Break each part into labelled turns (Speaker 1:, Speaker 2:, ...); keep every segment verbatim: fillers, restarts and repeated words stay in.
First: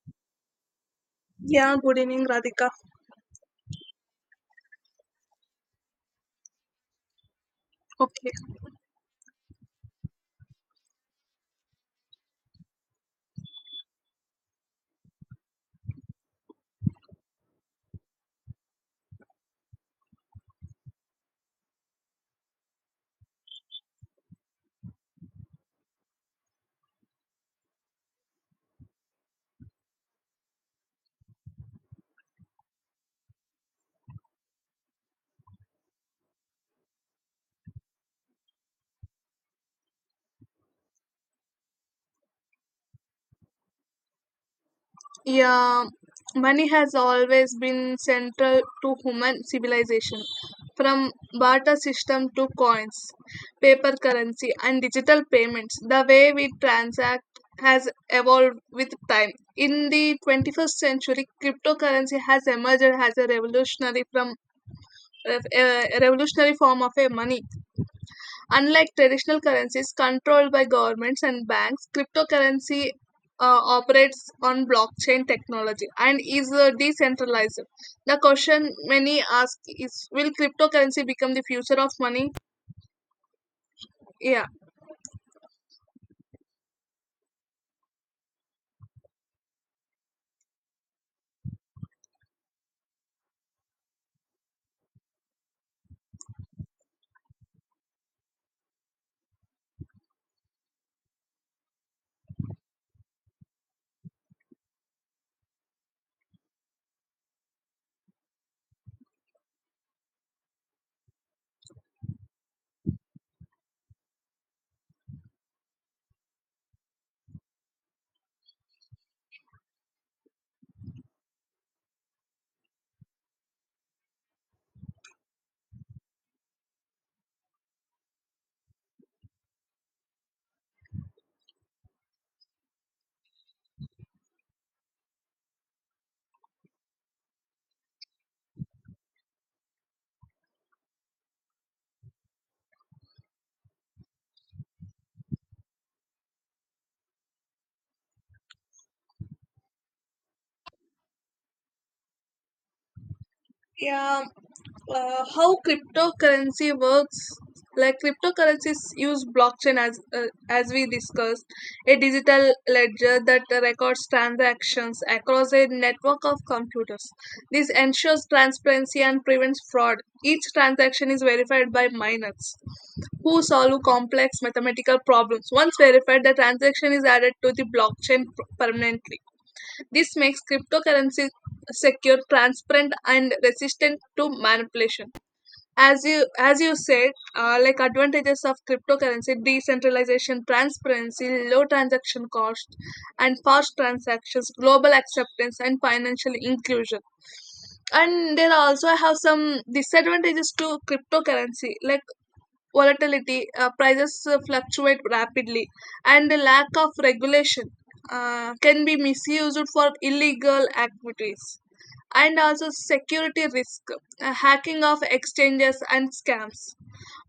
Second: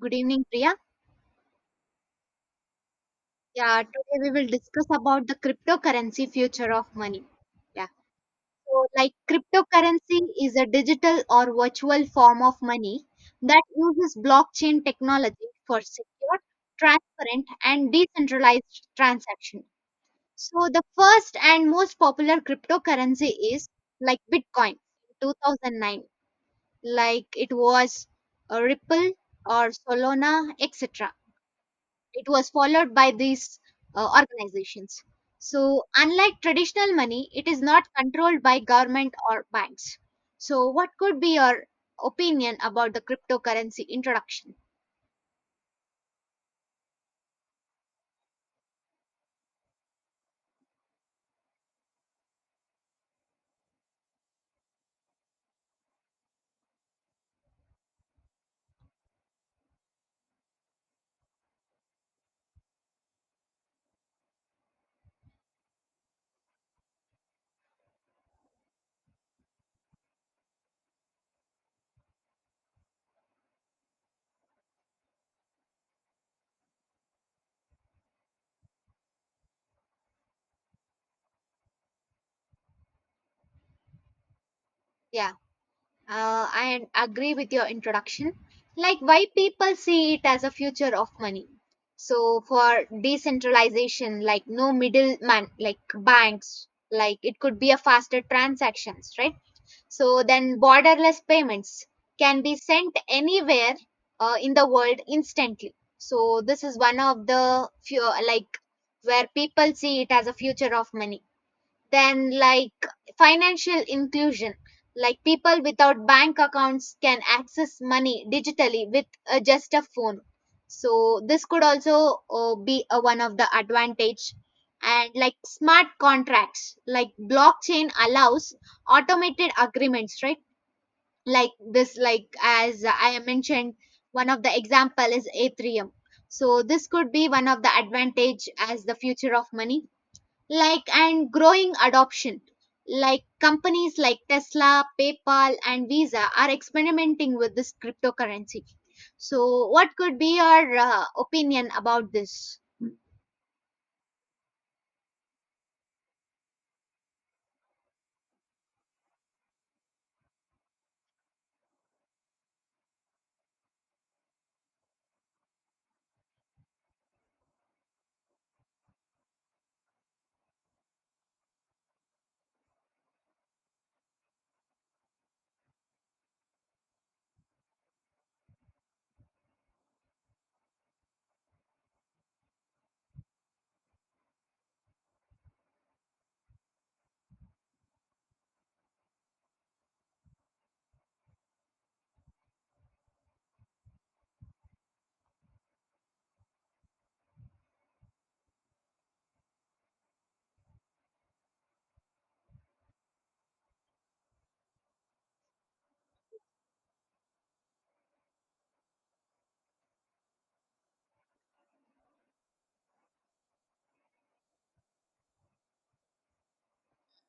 Speaker 1: Good evening, Priya.
Speaker 2: Yeah, good evening, Radhika.
Speaker 1: Yeah, today we will discuss about the cryptocurrency future of money. Yeah,
Speaker 2: Okay.
Speaker 1: so like cryptocurrency is a digital or virtual form of money that uses blockchain technology for secure, transparent, and decentralized transaction. So the first and most popular cryptocurrency is like Bitcoin in two thousand nine, like it was uh, Ripple or Solana, et cetera it was followed by these uh, organizations. So, unlike traditional money, it is not controlled by government or banks. So, what could be your opinion about the cryptocurrency introduction?
Speaker 2: Yeah, money has always been central to human civilization. From barter system to coins, paper currency, and digital payments, the way we transact has evolved with time. In the twenty-first century, cryptocurrency has emerged as a revolutionary from a a revolutionary form of a money. Unlike traditional currencies controlled by governments and banks, cryptocurrency uh, operates on blockchain technology and is uh, decentralized. The question many ask is, will cryptocurrency become the future of money? Yeah.
Speaker 1: Yeah, uh, I agree with your introduction. Like, why people see it as a future of money? So, for decentralization, like no middleman, like banks, like it could be a faster transactions, right? So then borderless payments can be sent anywhere uh, in the world instantly. So this is one of the few like where people see it as a future of money. Then, like financial inclusion, like people without bank accounts can access money digitally with uh, just a phone. So this could also uh, be uh, one of the advantage. And like smart contracts, like blockchain allows automated agreements, right? Like this, like as I mentioned, one of the example is Ethereum. So this could be one of the advantage as the future of money like and growing adoption like companies like Tesla, PayPal and Visa are experimenting with this cryptocurrency. So what could be your uh, opinion about this?
Speaker 2: Uh, how cryptocurrency works: like, cryptocurrencies use blockchain, as uh, as we discussed, a digital ledger that records transactions across a network of computers. This ensures transparency and prevents fraud. Each transaction is verified by miners who solve complex mathematical problems. Once verified, the transaction is added to the blockchain per- permanently. This makes cryptocurrency secure, transparent, and resistant to manipulation. As you as you said, uh, like, advantages of cryptocurrency: decentralization, transparency, low transaction cost, and fast transactions, global acceptance, and financial inclusion. And there are also have some disadvantages to cryptocurrency, like volatility. Uh, prices uh, fluctuate rapidly, and the lack of regulation uh, can be misused for illegal activities. And also security risk, uh, hacking of exchanges and scams,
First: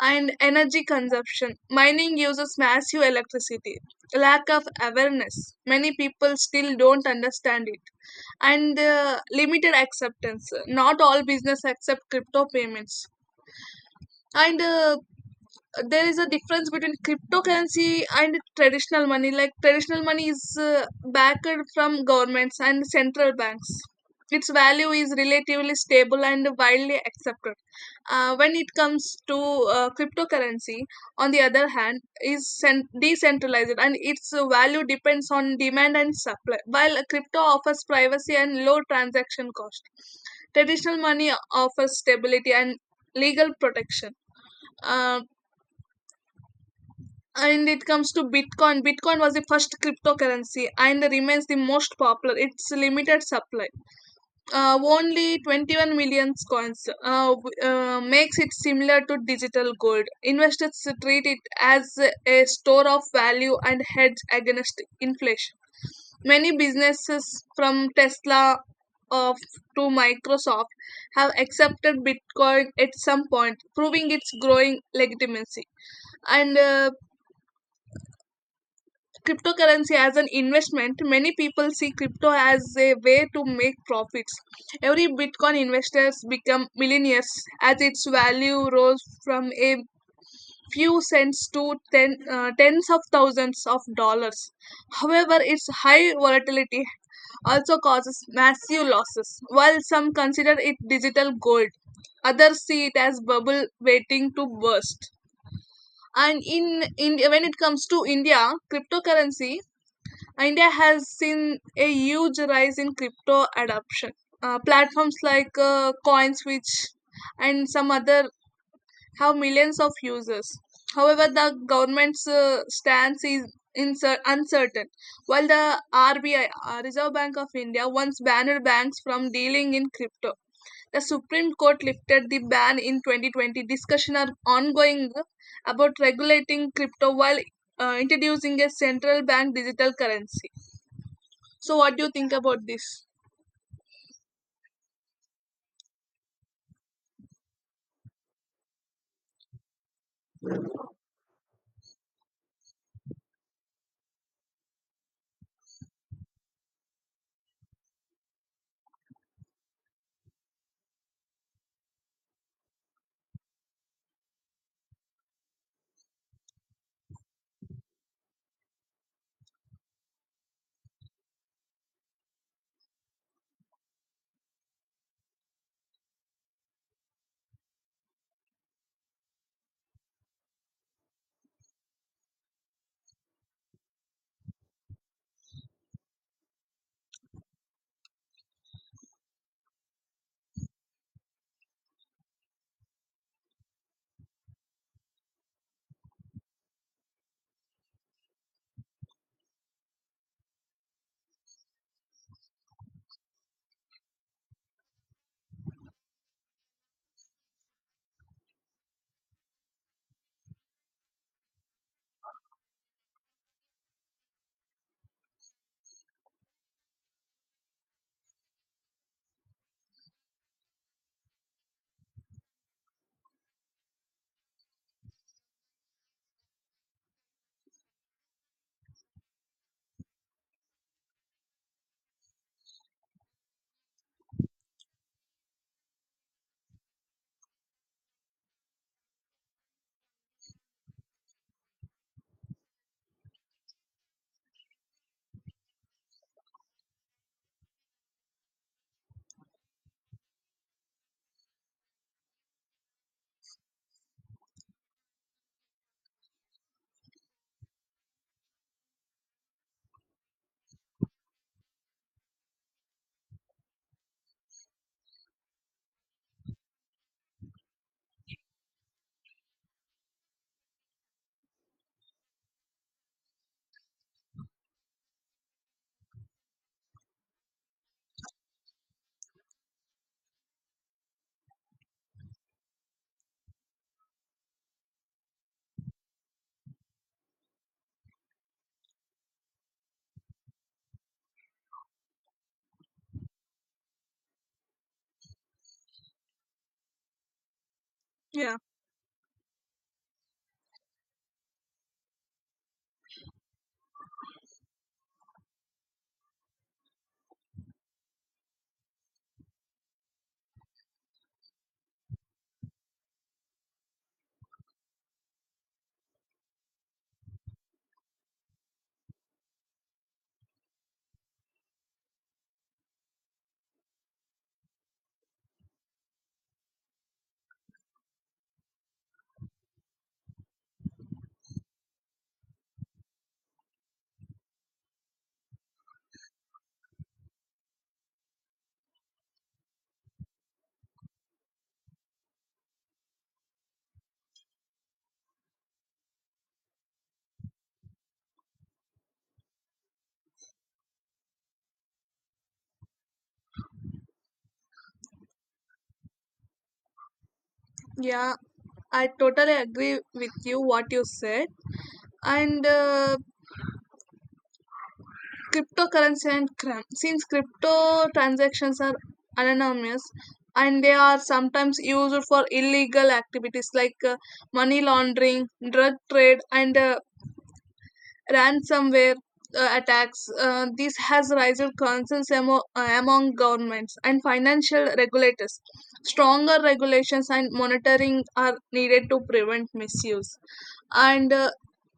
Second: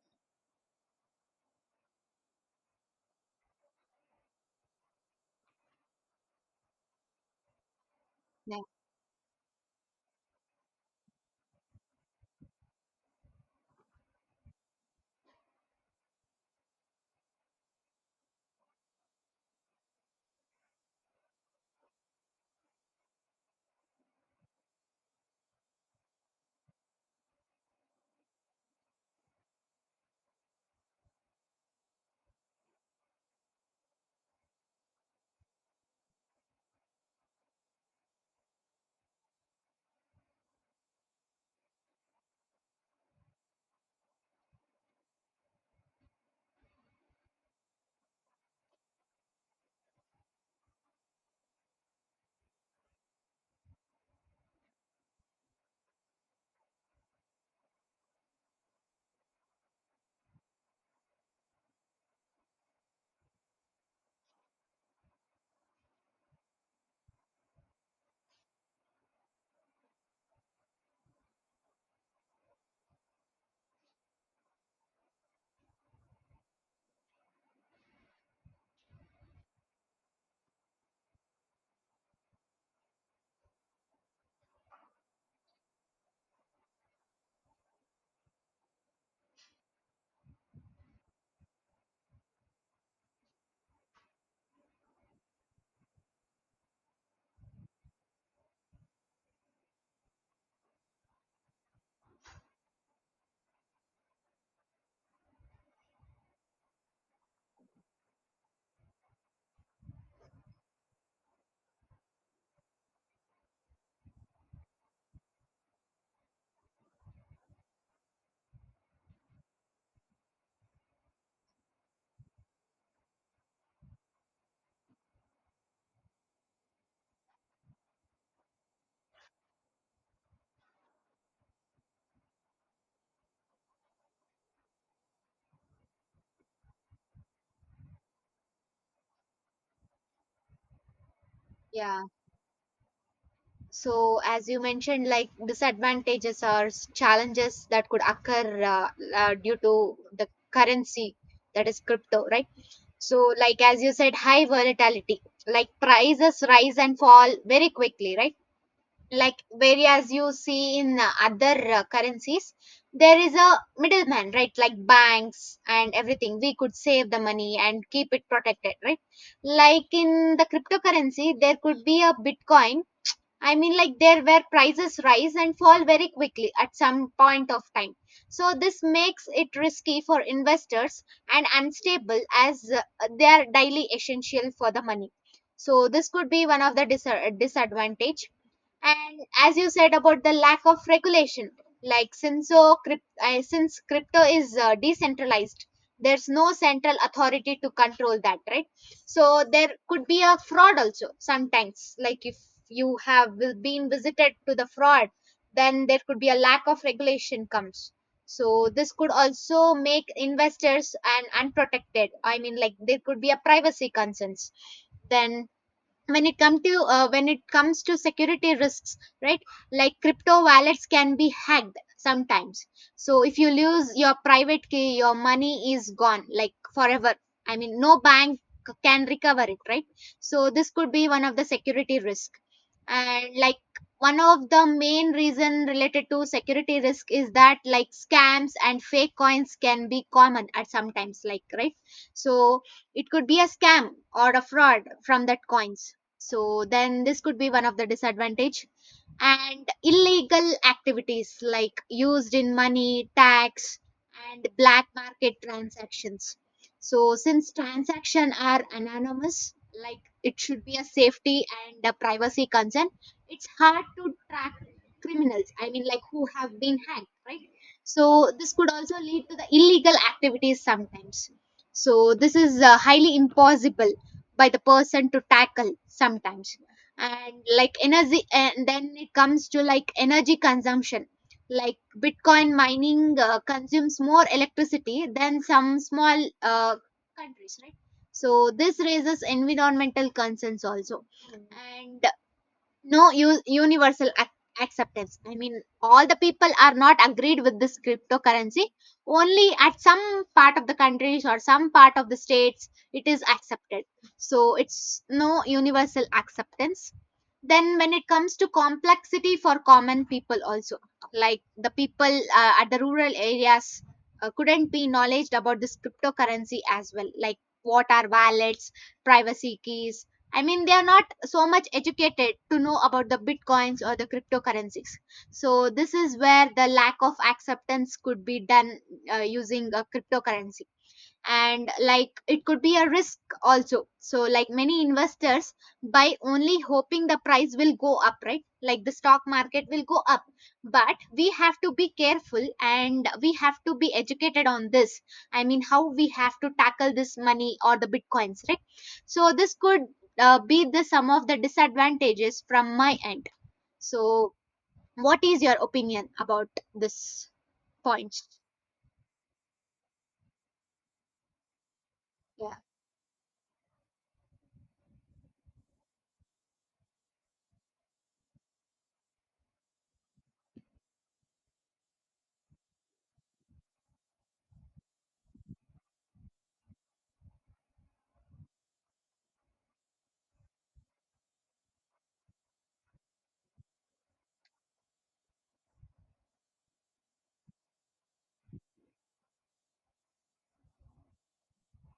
Speaker 2: and energy consumption. Mining uses massive electricity. Lack of awareness. Many people still don't understand it.
Speaker 1: yeah
Speaker 2: And uh, limited acceptance. Not all business accept crypto payments. And uh, there is a difference between cryptocurrency and traditional money. Like, traditional money is uh, backed from governments and central banks. Its value is relatively stable and widely accepted. Uh, when it comes to uh, cryptocurrency, on the other hand, is cen- decentralized and its value depends on demand and supply. While crypto offers privacy and low transaction cost, traditional money offers stability and legal protection. Uh, and it comes to bitcoin, bitcoin was the first cryptocurrency and remains the most popular. It's limited supply, uh, only twenty-one million coins, uh, w- uh, makes it similar to digital gold. Investors treat it as a store of value and hedge against inflation. Many businesses from tesla of to microsoft have accepted bitcoin at some point, proving its growing legitimacy. And uh, Cryptocurrency as an investment: many people see crypto as a way to make profits. Every bitcoin investors become millionaires as its value rose from a few cents to ten, uh, tens of thousands of dollars. However, its high volatility also causes massive losses. While some consider it digital gold, others see it as bubble waiting to burst. And in, in when it comes to india cryptocurrency, India has seen a huge rise in crypto adoption. Uh, platforms like uh, CoinSwitch and some other have millions of users. However, the government's uh, stance is incer- uncertain. While the R B I, uh, Reserve Bank of India, once banned banks from dealing in crypto, the Supreme Court lifted the ban in twenty twenty. Discussions are ongoing about regulating crypto while uh, introducing a central bank digital currency. So, what
Speaker 1: yeah.
Speaker 2: do you think about this?
Speaker 1: so as you mentioned like disadvantages or s- challenges that could occur uh, uh, due to the currency, that is crypto, right? So like as you said, high volatility, like prices rise and fall very quickly, right? Like whereas you see in uh, other uh, currencies, there is a middleman, right? Like banks and everything, we could save the money and keep it protected, right? Like in the cryptocurrency there could be a bitcoin. I mean like there where prices rise and fall very quickly at some point of time, so this makes it risky for investors and unstable as uh, they are daily essential for the money. So this could be one of the dis- uh, disadvantage. And as you said about the lack of regulation, like since so crypt, uh, since crypto is uh, decentralized, there's no central authority to control that, right? So there could be a fraud also sometimes, like if you have will- been visited to the fraud, then there could be a lack of regulation comes. So this could also make investors and unprotected. I mean like there could be a privacy concerns. Then when it come to uh, when it comes to security risks, right? Like crypto wallets can be hacked sometimes, so if you lose your private key, your money is gone like forever. I mean no bank c- can recover it, right? So this could be one of the security risk. And like one of the main reason related to security risk is that like scams and fake coins can be common at sometimes like, right? So it could be a scam or a fraud from that coins. So then this could be one of the disadvantage. And illegal activities, like used in money, tax, and black market transactions. So, since transactions are anonymous, like it should be a safety and a privacy concern, it's hard to track criminals. I mean, like who have been hacked, right? So, this could also lead to the illegal activities sometimes. So, this is uh, highly impossible by the person to tackle sometimes. And like energy and then it comes to like energy consumption, like bitcoin mining uh, consumes more electricity than some small uh, countries, right? So this raises environmental concerns also. And no u- universal ac- acceptance, I mean all the people are not agreed with this
Speaker 2: Yeah.
Speaker 1: cryptocurrency, only at some part of the countries or some part of the states it is accepted. So it's no universal acceptance. Then when it comes to complexity for common people also, like the people uh, at the rural areas uh, couldn't be knowledge about this cryptocurrency as well, like what are wallets, privacy keys. I mean they are not so much educated to know about the bitcoins or the cryptocurrencies. So this is where the lack of acceptance could be done uh, using a cryptocurrency. And like it could be a risk also, so like many investors buy only hoping the price will go up, right? Like the stock market will go up. But we have to be careful and we have to be educated on this. I mean how we have to tackle this money or the bitcoins, right? So this could uh, be the some of the disadvantages from my end. So what is your opinion about this point?
Speaker 2: Yeah, I totally agree with you what you said.
Speaker 1: yeah
Speaker 2: And uh, cryptocurrency and crime. Since crypto transactions are anonymous, and they are sometimes used for illegal activities like uh, money laundering, drug trade, and uh, ransomware uh, attacks. Uh, this has raised concerns amo- uh, among governments and financial regulators. Stronger regulations and monitoring are needed to prevent misuse. And uh,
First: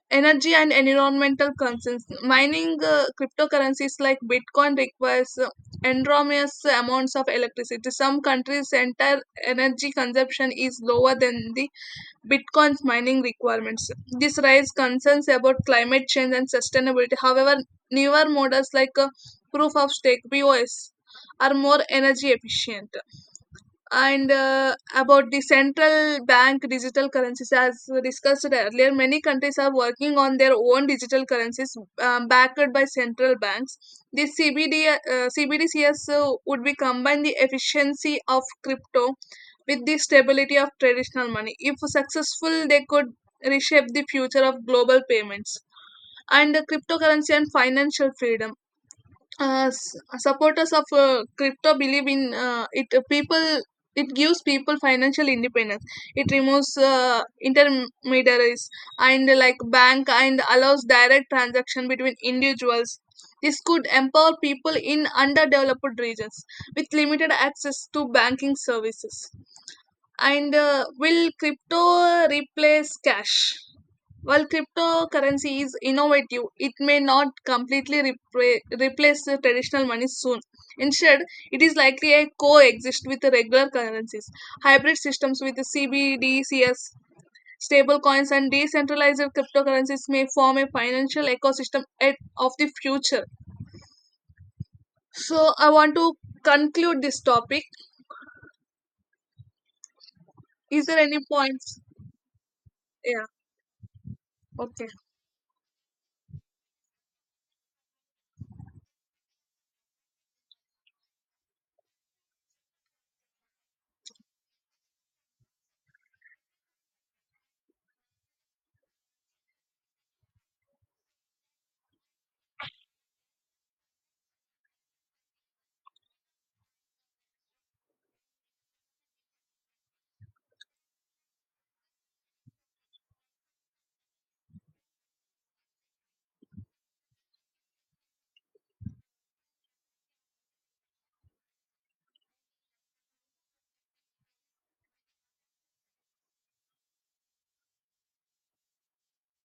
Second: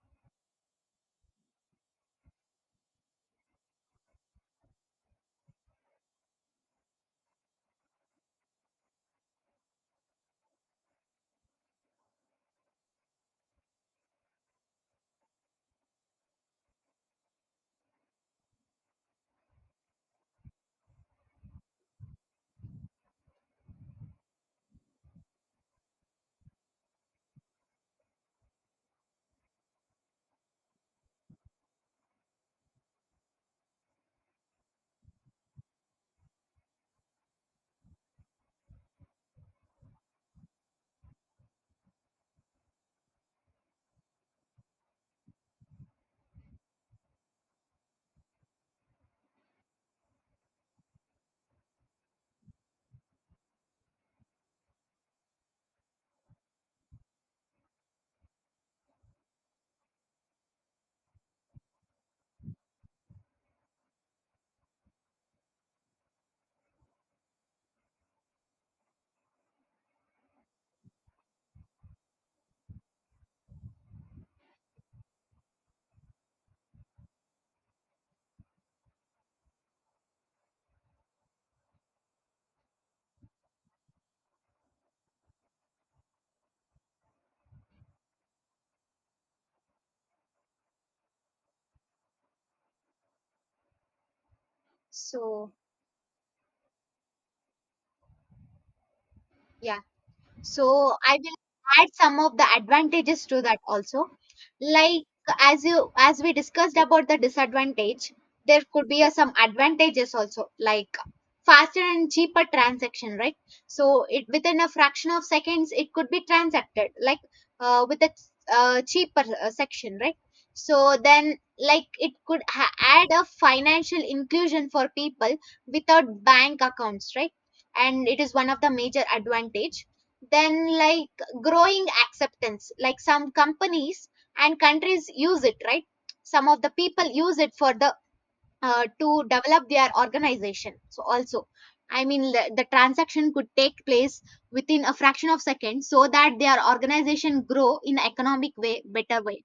Speaker 2: energy and environmental concerns. Mining uh, cryptocurrencies like Bitcoin requires uh, enormous amounts of electricity. Some countries' entire energy consumption is lower than the Bitcoin's mining requirements. This raises concerns about climate change and sustainability. However, newer models like uh, proof of stake (P O S) are more energy efficient. And uh, About the central bank digital currencies, as discussed earlier, many countries are working on their own digital currencies, um, backed by central banks. The cbd uh, CBDCs uh, would be combine the efficiency of crypto with the stability of traditional money. If successful, they could reshape the future of global payments. And the cryptocurrency and financial freedom, uh, s- supporters of uh, crypto believe in uh, it uh, people It gives people financial independence. It removes uh, intermediaries and uh, like bank, and allows direct transaction between individuals. This could empower people in underdeveloped regions with limited access to banking services. And uh, will crypto replace cash? While cryptocurrency is innovative, it may not completely repra- replace the traditional money soon. Instead, it is likely to coexist with the regular currencies. Hybrid systems with the C B D Cs, stable coins, and decentralized cryptocurrencies may form a financial ecosystem at- of the future.
Speaker 1: so
Speaker 2: So, I want to conclude this topic.
Speaker 1: yeah So
Speaker 2: Is there
Speaker 1: I
Speaker 2: any
Speaker 1: will
Speaker 2: points?
Speaker 1: add some of the advantages
Speaker 2: Yeah.
Speaker 1: to that also.
Speaker 2: Okay.
Speaker 1: Like, as you as we discussed about the disadvantage, there could be a, some advantages also, like faster and cheaper transaction, right? So it within a fraction of seconds it could be transacted, like uh, with a uh, cheaper uh, section, right? So then like it could ha- add a financial inclusion for people without bank accounts, right? And it is one of the major advantage. Then like growing acceptance, like some companies and countries use it, right? Some of the people use it for the uh, to develop their organization so also, I mean the, the transaction could take place within a fraction of seconds so that their organization grow in economic way better way.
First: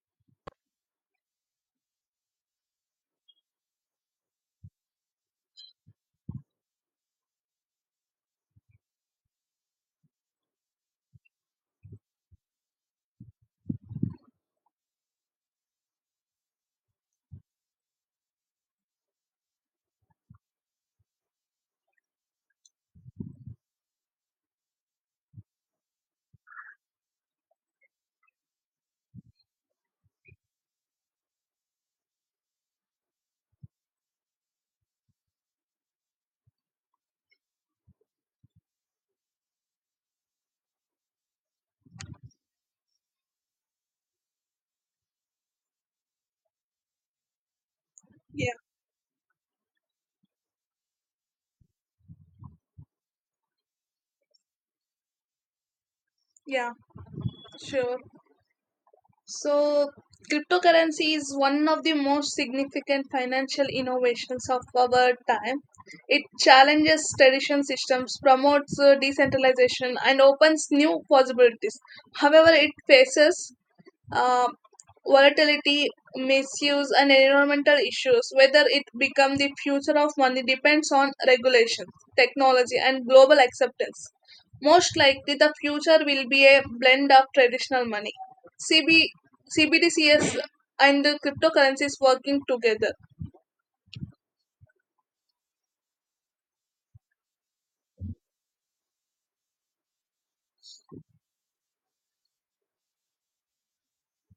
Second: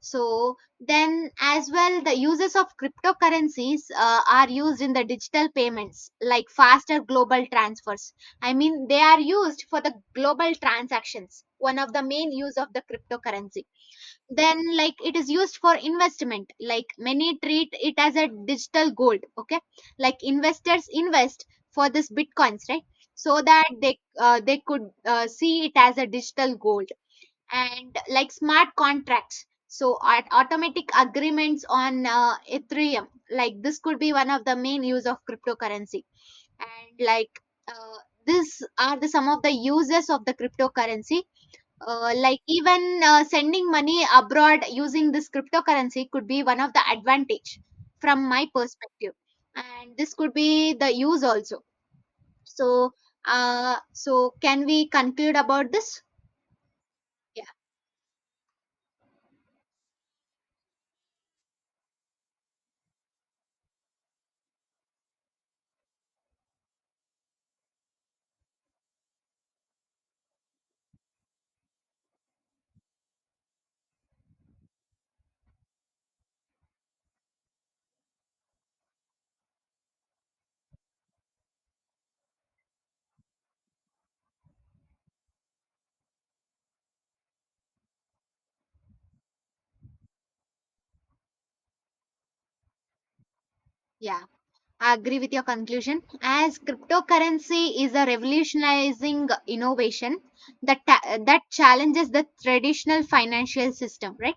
Speaker 1: So then as well the uses of cryptocurrencies uh, are used in the digital payments like faster global transfers. I mean they are used for the global transactions, one of the main use of the cryptocurrency. Then like it is used for investment, like many treat it as a digital gold, okay? Like investors invest for this bitcoins, right? So that they uh, they could uh, see it as a digital gold. And like smart contracts so at automatic agreements on uh, Ethereum, like this could be one of the main use of cryptocurrency. And like uh, this are the some of the uses of the cryptocurrency, uh, like even uh, sending money abroad using this cryptocurrency could be one of the advantage from my
Speaker 2: Yeah.
Speaker 1: perspective. And this could be the use also. So uh so can we conclude about this?
Speaker 2: Yeah.
Speaker 1: yeah
Speaker 2: Sure. So, cryptocurrency is one of the most significant financial innovations of our time. It challenges traditional systems, promotes uh, decentralization, and opens new possibilities. However, it faces um, volatility, misuse, and environmental issues. Whether it become the future of money depends on regulations, technology, and global acceptance. Most likely, the future will be a blend of traditional money, CB, C B D Cs, and the cryptocurrencies working together.
Speaker 1: yeah I agree with your conclusion. As cryptocurrency is a revolutionizing innovation that ta- that challenges the traditional financial system, right?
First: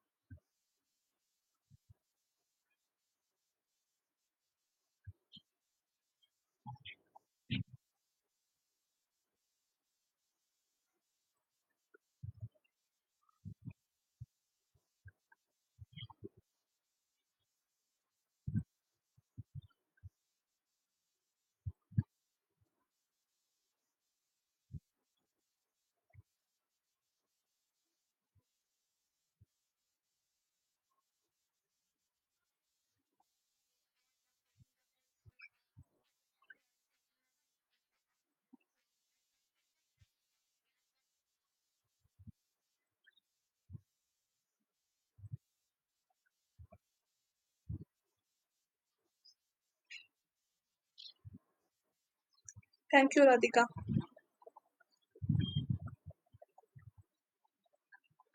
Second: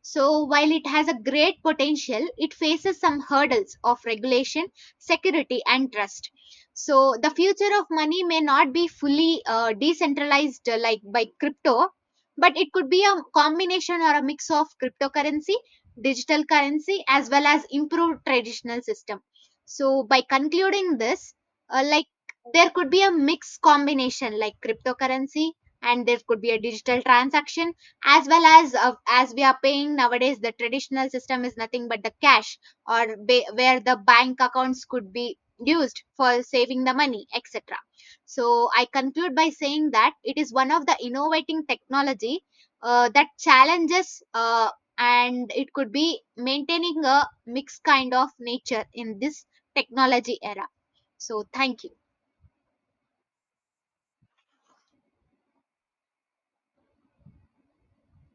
Speaker 1: So while it has a great potential, it faces some hurdles of regulation, security, and trust. So the future of money may not be fully uh, decentralized uh, like by crypto, but it could be a combination or a mix of cryptocurrency, digital currency, as well as improved traditional system. So by concluding this, uh, like there could be a mixed combination like cryptocurrency and there could be a digital transaction, as well as uh, as we are paying nowadays the traditional system is nothing but the cash, or ba- where the bank accounts could be used for saving the money etc. So I conclude by saying that it is one of the innovating technology uh, that challenges uh, and it could be maintaining a mixed kind of nature in this technology era. So, thank you.
Speaker 2: Thank you, Radhika.